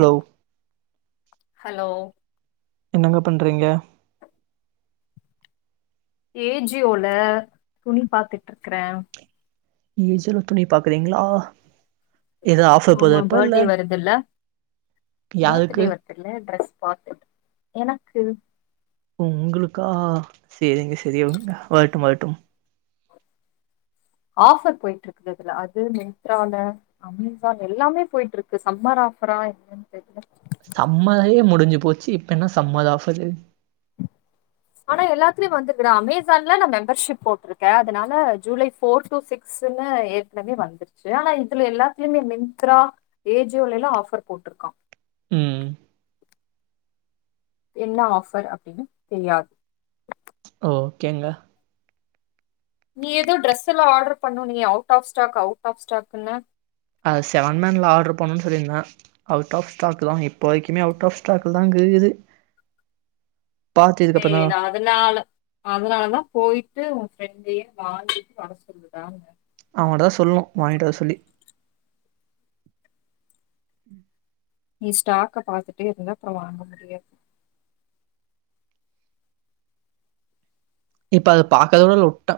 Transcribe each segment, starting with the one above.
Hello hello என்னங்க பண்றீங்க ஏஜியோல துணி பாத்துட்ருக்குறே ஏஜிலோ துணி பாக்குறீங்களா ஏதோ ஆஃபர் ஆமா போதப்ப இல்ல பேட்டே வருதுல்ல யாருக்கு பேர்த்டே வருதுல ட்ரெஸ் பாத்துட் எனக்கு உங்களுக்கா சரிங்க சரிங்க வட்டு வாட்டும் ஆஃபர் போயிட்டு இருக்குது அதுல அது மி்ன்த்ரால அமேசான் எல்லாமே போயிட்டு இருக்கு சம்மர் ஆஃபரா என்னன்னு தெர்ல சம்மதையே முடிஞ்சு போச்சு இப்ப என்ன சம்மதாப்பது ஆனா எல்லாத்லயே வந்துகுரே அமேசான்ல ந மெம்பர்ஷிப் போட்டிருக்கே அதனால ஜூலை ஃபோர் டு சிக்ஸுனு ஏற்கனவே வந்துருச்சு ஆனா இதுல எல்லாத்துலமே மின்த்ரா ஏஜோல லா ஆஃபர் போட்டிருக்கா ம் என்ன ஆஃபர் அப்டின்னு தெரியாது ஓகேங்க நீ ஏதோ ட்ரெஸ்ல்லா ஆடர் பண்னணுநியே out of stock out of ஸ்டாக்ன்னு அது செவன் மேன்ல ஆர்டர் பண்ணும்ன்னனு சொல்லிருந்தே அவுட் ஆஃப் ஸ்டாக் தா இப்போ வரைக்குமே அவுட் ஆப் ஸ்டாக்லதா க்குது சே அதுனால அதுனாலதா போயிட்டு ஃப்ரெண்டயே வாங்கிட்டு வர சொல்லுடான அவங்கிட்ட தா சொல்லும் வாங்கிட் வர சொல்லி நீ ஸ்டாக்க பாத்துட்டு இருந்தா அப்புற வாங்க முடியாது இப்ப அத பாக்கரது கூட இல்ல உட்டே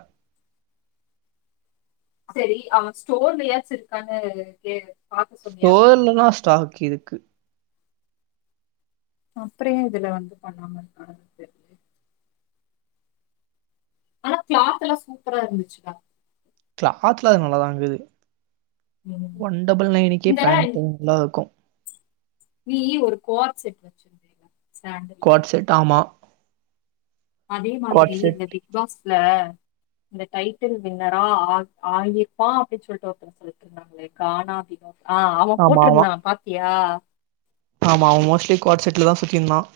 சரி அவே ஸ்டோர்லயாச்சு இருக்கானு கேளு ஸ்டோர்லலா ஸ்டாக் இருக் கு அப்பற ஏ இதுல வந்து பண்ணாம இருக்கான்னு தெரிலயே ஆனா கிளாத் எல்லா சூப்பரா இருந்துச்சு டா கிளாத்லா அது நல்லாதாங் இருக் ம். ஒன் டபுள் நையனுக்கே இந்த பேண்ட் இங் லாருக்கும் நீ ஒரு கோ ஆப் செட் வச்சுருந்தீல குவாட் செட் ஆமா அதே குவாட் மாதிரி செட் இந்த பிக் பாஸ் அதுல டைட்டில் வினரா ஆகி ஆகிருப்பான் அப்டின்னு சொல்லிட்டு ஒருத்த சொல்லிட்டு இருந்தாங்களே கானா வினோ ஆ அவன் ஆமா ஆமா போட்டிருந்தான் பாத்தியா [unintelligible] ஆமா அவன் மோஸ்ட்லி கோட் செட்ல தான் சுத்திருந்தான்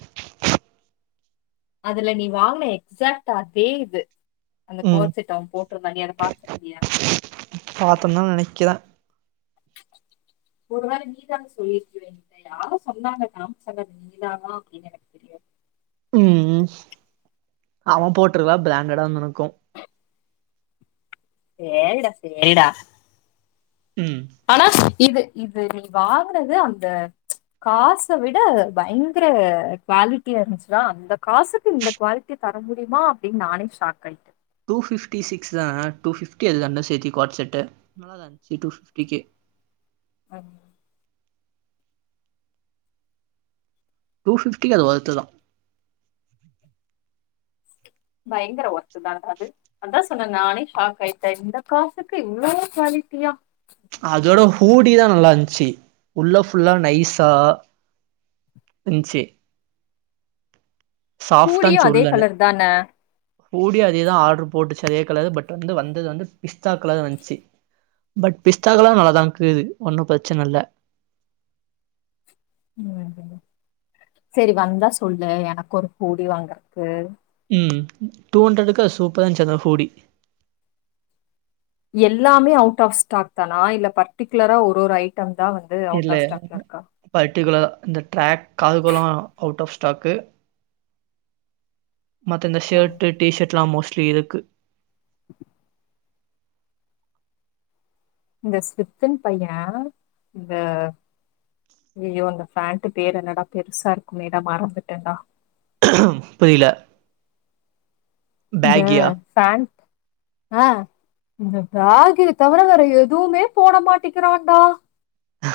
அதுல நீ வாங்ன எக்ஸாக்ட் அதே இது அந்த ம் கோர் செட் அவன் போட்டிருந்தான் நீ அத பாத்து இருந்தியா பாத்தோம்னா நினைக்கிறேன் ஒரு வேளை நீதா சொல்லிருக்க ஏகிட்ட யாரோ சொன்னாங்க காம்சாங்க அது நீ தானா அப்டின் எனக்கு தெரியாது ம் அவன் போட்ருக்கலாம் பிரண்டடா வந்து எனக்கும் சேரிடா சேரிடா ம் அனாஸ் இது இது நீ வாங்கினது அந்த காச விட பயங்கர குவாலிட்டியா இருந்துச்சுரா அந்த காசுக்கு இந்த குவாலிட்டி தர முடியுமா அப்டின் நானே ஷாக் ஆயிட்டேன் டூ பிப்டி சிக்ஸ் தான் டூ பிப்டி அதுல ரெண்ட சேத்தி கோட் செட்டு ம் நல்லா தான் இருந்துச்சு டூ பிப்டிக்கு ஆமா டூ பிப்டிக்கு அது வெர்த்துதான் பயங்கர ஒர்த்துதான்டா அது அதா சொன்னேன் நானே ஷாக்காயிட்டேன் இந்த காசுக்கு இவ்ளோ குவாலிட்டியா பூடிதான் நல்லாருந்துச்சு உள்ளே ஃபுல்லா நைஸா இன்சு சாப்டா இருன்சு கூடியும் அதே உள்ளர கலர் தானே ஊடி அதேதான் ஆடுரு போட்டு சரியா கலர் பட் வந்து வந்தது வந்து பிஸ்தா கலர் வந்துச்சு பட் பிஸ்தா கலர் நல்லாதான் கீது ஒன்னம் பிரச்சனை இல்ல ம் சரி வந்தா சொல்லு எனக்கு ஒரு பூடி வாங்கறக்கு ம் டூ ஹண்ட்ரடுக்கு சூப்பராஞ் அந்த ஹூடி எல்லாமே அவுட் ஆஃப் ஸ்டாக் தானா இல்ல பட்டிகுலரா ஒரு ஒரு ஐட்டம் இதா வந்து அவுட் இதுல ஆஃப் ஸ்டாக்ல இருக்கா இந்த ட் ராக் ஆதுகலா அவுட் ஆஃப் ஸ்டாக்கு மத்த இந்த ஆ. ஷட் டீ ஷட் எல்லா மோஸ்ட் இருக்கு உ இந்த சித்தின் பைய ஆ ஐயோ இந்த பேஃண்ட்டு பேரு என்னடா பெருசா இருக்குமேடா மறந்துட்டேன்டா புரியல இந்த பேக்கியா? பேண்ட் அ இந்த பேகிய தவிர வேற எதுவுமே போட மாட்டிக்கிறாக்கா ஹ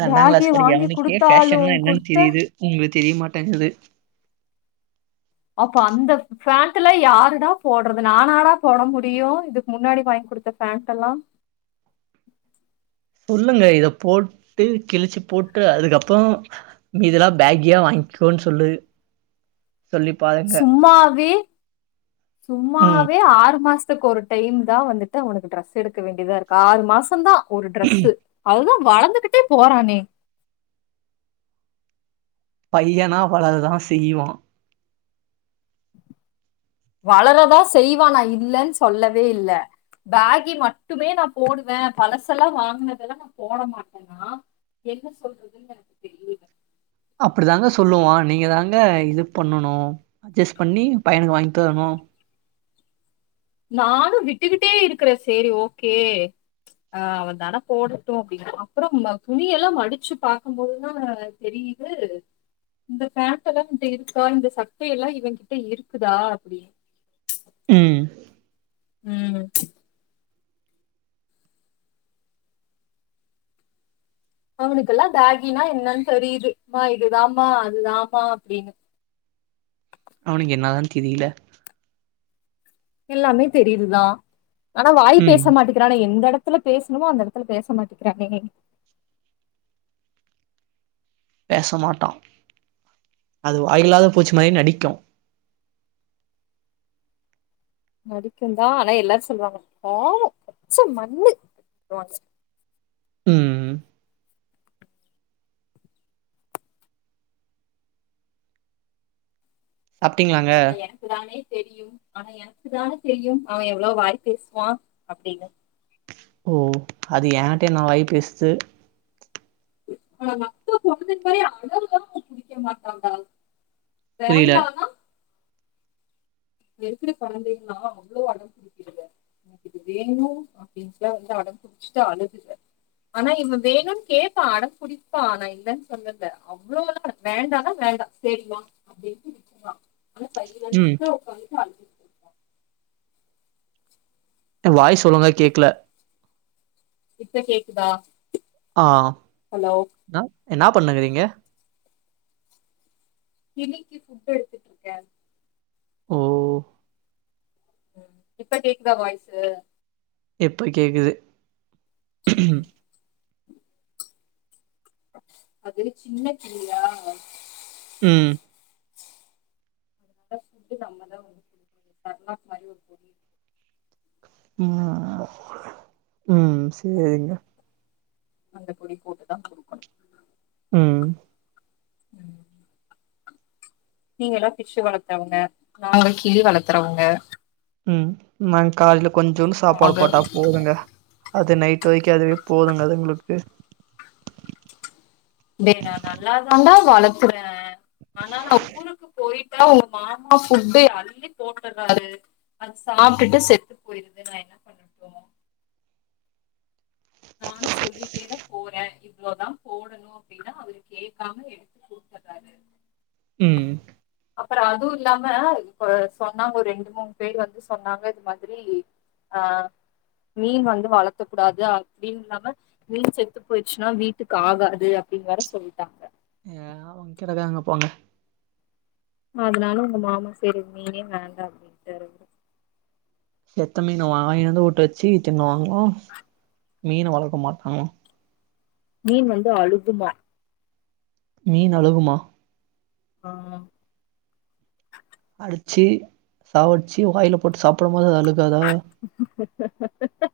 ரெண்டா பேகே கிளாஸ் படிக்குற வாங்கி அவனுக்கே பேஷன்லா குடுத்தாலும் என்னன்னு குடுத்த தெரியுது உங்களுக் தெரியமாட்டேங்குது அப்போ அந்த ஃபேண்ட்டு எல்லா யாருடா போடுறது நானடா போட முடியு இதுக்கு முன்னாடி வாங்கி குடுத்த ஃபேண்ட்டு எல்லா சொல்லுங்க இத போட்டு கிழிச்சு போட்டு அதுக்கப்புறோ மீதி எல்லா பேகியா வாங்கிக்கோன்னு சொல்லு சொல்லி பாருங்க. சும்மாவே ம். சும்மாவே ஆறு மாசம் க்கு ஒரு டைம் தா வந்துட்டு அவனுக்கு ட்ரெஸ் எடுக்க வேண்டியதா இருக்கு ஆறு மாசந்தா ஒரு ட்ரெஸ்ஸு அதுதா வளந்துகிட்டே போறானே பையனா வளரதா செய்வா வளரதா செய்வா நா இல்லன்னு சொல்லவே இல்ல பேகி மட்டுமே நா போடுவே பழசெல்லா வாங்கினதெல்லா நா போட மாட்டேன்னா என்ன சொல்றதுன்னு எனக்கு தெரியல அப்டி தாங்க சொல்லுவா நீங்க தாங்க இது பண்ணணு அட்ஜஸ்ட் பண்ணி பையனுக்கு வாங்கிதரணு நானு விட்டுக்கிட்டே இருக்கிறே செரி ஓகே அ அவ தான போடட்டு அப்டின்ன அப்புறோ துணியெல்லா மடிச்சு பாக்கும்போதுதா தெரியுது இந்த பேண்ட் எல்லா இவங்கிட்ட இருக்குதா இந்த சட்ட எல்லா இவங்கிட்ட இருக்குதா அப்டின்னு ம் உம் அவனுக்கெல்லா பேகினா என்னான்னு தெரியுது மா இதுதாம்மா அதுதாம்மா அப்டின்னு அவனுக்கு என்னாதா தெரியல எல்லாமே தெரியுதுதா ஆனா வாய் பேச ம் மாட்டேக்கிறானே எந்த இடத்து எந்த எடத்துல பேசணுமோ அந்த எடத்துல பேச மாட்டிக்கிறானே பேச மாட்டா அது வாயில்லாத பூச்சி மாரி நடிக்கு நடிக்குந்தா ஆனா எல்லாரு சொல்லுவாங்க பாவ ஆ பச்ச மண்ணு ம் அப்ட்டீங்களாங்க தெரியு ஆனா எனக்கு தானே தெரியு அவ எவ்வளவு வாய் பேசுவா அப்டின்னு ஓ அது என்கிட்டயே என்னா வாய் பேசுது [unintelligible] புரியல வேண்டானா இங்க இருக்குற கொழந்தைங்கல்லா அவ்வளவு அடம்புடிச்சு எனக்கு இது வேணு அப்டின்னுட்டுதா வந்து அடம்புடிச்சுட்டு அழுகுக ஆனா இவ வேணும்னு கேப்பா அடம் புடிப்பா நா இல்லன்னு சொல்லல அவ்வளோல்லா வேண்டானா வேண்டா சேரி வா அப்டின்ட்டு விட்ருவா ம் [unintelligible] [unintelligible] ட்டு வாய்ஸ் ஒழுங்கா கேக்கல இப்ப கேக்குதா ஆ ஹலோ அ என்னா பண்ணுங்கிறீங்க கிளிக்கு ஃபுட் எடுத்துட்டு இருக்கே ஓ இப்ப கேக்குதா வாய்ஸு எப்ப கேக்குது உம் அது சின்ன கிளியா ம் அத ஃபுட்டு நம்மதா குடுக்கணு சரலாக் மாரி ஒரு பொடி இருக் ம் அ ம் சேரிங்க அந்த பொடி போட்டுதா குடுக்கணு ம் நீங்க எல்லா பிஷ் வளர்த்தறவங்க நாங்கல்லா கிளி வளர்த்தறவங்க ம் நாங் கால்ல கொஞ்சுன்டு சாப்பாடு ஆக போட்டா போதுங்க அது நைட் வரைக்கு அதுவே போதுங்க அதுங்களுக்கு டே நா நல்லா தாண்டா வளக்குறே ஆனா நா ஊருக்கு போயி ங்க உங்க மாமா ஃபுட்டு அள்ளி போட்டறாரு அது சாப்பிட்டுட்டு செத்து போயிருது நா என்ன பண்ணட்டோ நானு சொல்லிட்டேதா போறே இவ்ளோதா போடணு அப்பிடின்னா அவரு கேக்காம எடுத்து போட்டர்றாரு ம் ப்பற அதுவு இல்லாம இப்ப சொன்னா ஒரு ரெண்டு மூணு பேர் வந்து சொன்னாங்க இது மாரி ஆ மீன் வந்து வளத்தக் கூடாது ப்பிடின் இல்லாம மீன் செத்து போயிர்ச்சின்னா வீட்க்கு ஆகாது அப்பிடின் வேற சொல்லிட்டாங்க ஆவுங் கிரதாங்க போங்க அதனால உங்க மாமா சேரி மீனே வேண்டா அப்பிடின்டாரு செத்த மீனை வாங்கினுவந்து ஒட்ட வச்சி தின்னுவாங்களா மீன வளக்கமாட்டங்க மீன் வந்து அழுகுமா மீன் அழுகுமா ஆ அடிச்சி சாவடிச்சி வாயில போட்டு சாப்பிடும் போது அது அழு அஹ ஹ ஹ ஹ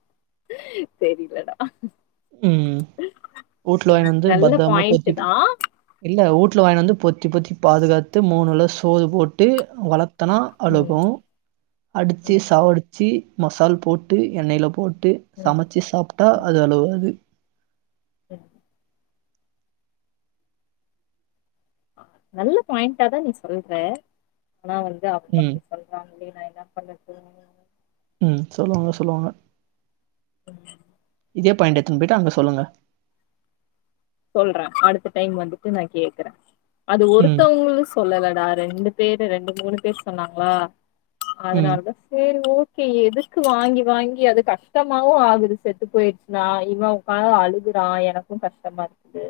தெரியலடா ம் ஊட்ல வாயின் வந்து நல்ல பத்துரமா பாயிண்ட்டு பொத்தி தா இல்ல ஊட்ல வாயின் வந்து பொத் தி பொத்தி பாதுகாத்து மூணுல சோறு போட்டு வளத் தனா ம் அழுகு அடித்து ம் சாவடு ச்சி மசால் போட்டு எண்ணெய்ல போட் டு ம் சமச்சு சாப்ட்டா ம் அது அழுவாது ம் நல்ல பாயின்ட்டாதா நீ சொல்ற ஆனா வந்து அவுங்க ம் அப்டி சொல்றாங்ளே நா என்னாப் பண்ணட்டு ம் சொல்வாங்க சொல்வாங்க உப்பா இதே பாயிண்ட்ட எத்துன் போயிட்டு அங்க சொல்லுங்க சொல்றே அடுத்த டைம் வந்துட்டு நா கேக்குறே அது ம் ஒருத்தவ்ங்களு சொல்லல டா ரெண்டு பேரு ரெண்டு மூணு பேரு சொன்னாங்ளா ம் அதனால்தா சேரி ஓ கே எதுக்கு வாங்கி வாங்கி அது கஷ்டமாவு‌ ஆகுது செத்து போயிருச்சுனா இவ உக்காந்து அழுகுறா எனக்கு கஷ்டமாரு க்கு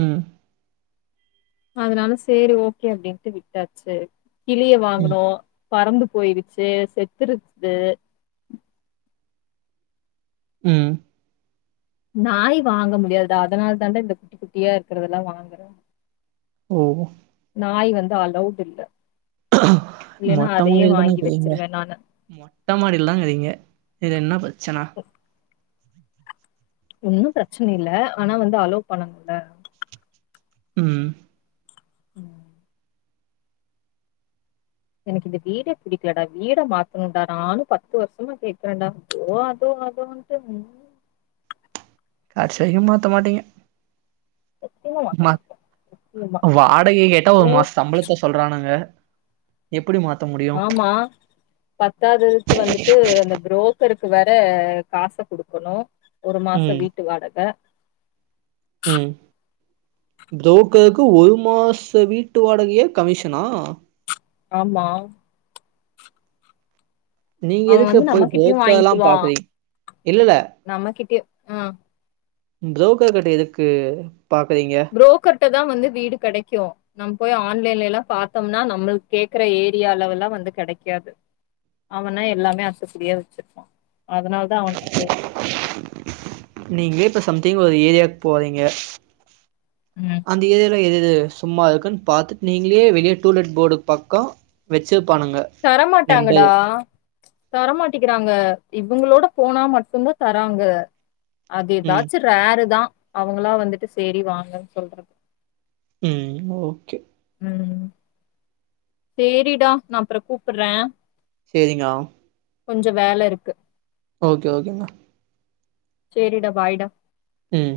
ம் அதுனால சேரி ஓகே அப்டின்ட்டு விட்டாச்சு கிளிய ம் வாங்குனோ பறந்து போயிருச்சு செத்துருச்சு ம் நாய் வாங்க முடியாது டா அதனால் தான்டா இந்த குட்டி குட்டியா இருக்குறதெல்லா வாங்குறே ஓ நாய் வந்து அலௌடில்ல மொட்ட மாடியில்தானா இக்குறீங்க மொட்ட மாடியில் தாங்குறீங்க இதுல என்ன பிரச்சன ஒன்னு பிரச்சன இல்ல ஆனா வந்து அலோ பண்ணனுல்ல ம் ம் எனக்கு இந்த வீட பிடிக்கலடா வீட மாத்தணுன்டா நானு பத்து வர்சமா கேக்குறேன்டா தோ அதோ அதோ அதோ ம் கட்சி வரைக்கும் மாத்த மாட்டீங்க நிச்சயமா ம மாத்தனு நிச்சயமா வாடகை கேட்டா ஒரு ஓ மாச சம்பளத்த சொல்றானுங்க எப்டி மாத்த முடியு ஆமா பத்தாதுக்கு வந்துட்டு அந்த புரோக் இவருக்கு வேற காச குடுக்கணு ஒரு மாச ம் வீட்டு வாடக ம் புரோக்கருக்கு ஒரு மாச வீட்டு வாடகையே கமிஷனா ஆமா நீங்க அவ எதுக்கு வந்து போய் நம்மகிட்டயு புரோக்கர்லா வாங்கிக்குவா பாக்குறீங்க ச் இல்ல இல்ல நம்மகிட்டயு அ புரோக்கர் கிட்ட எதுக்கு பாக்குறீங்க புரோக்கர்ட்ட தா வந்து வீடு கெடைக்கு நம் போய் ஆன்லைன்ல எல்லா பாத்தோம்னா நம்மளுக் கேக்குற ஏரியாவுல்லால வந்து கெடைக்காது அவனா எல்லாமே அத்துப்படியா வச்சுருப்பா அதனால தா அவ ட போரது நீங்களே இப்ப சம்திங் ஒரு ஏரியாக்கு போறீங்க ம். அந்த ஏரியா எது சும்மா இருக்குன்னு பாத்தட்டு நீங்களே வெளிய டூலெட் போடு பக்க வச்சப் தரமாட்டாங்கடா தரமாட்டிக்கிறாங்க இவங்களோட போனா மட்டுதா தராங்க அது ம் ஏதாச்சு ரேரு தா அவங்களா வந்துட்டு சேரி வாங்கன்னு சொல்றது ம் ஓகே சேரிடா நா அப்ற கூப்பறே சேரிங்கவ் கொஞ்ச வேல இருக்கு ஓகே ஓகேங்கா சேரிடா பாய்டா சேரி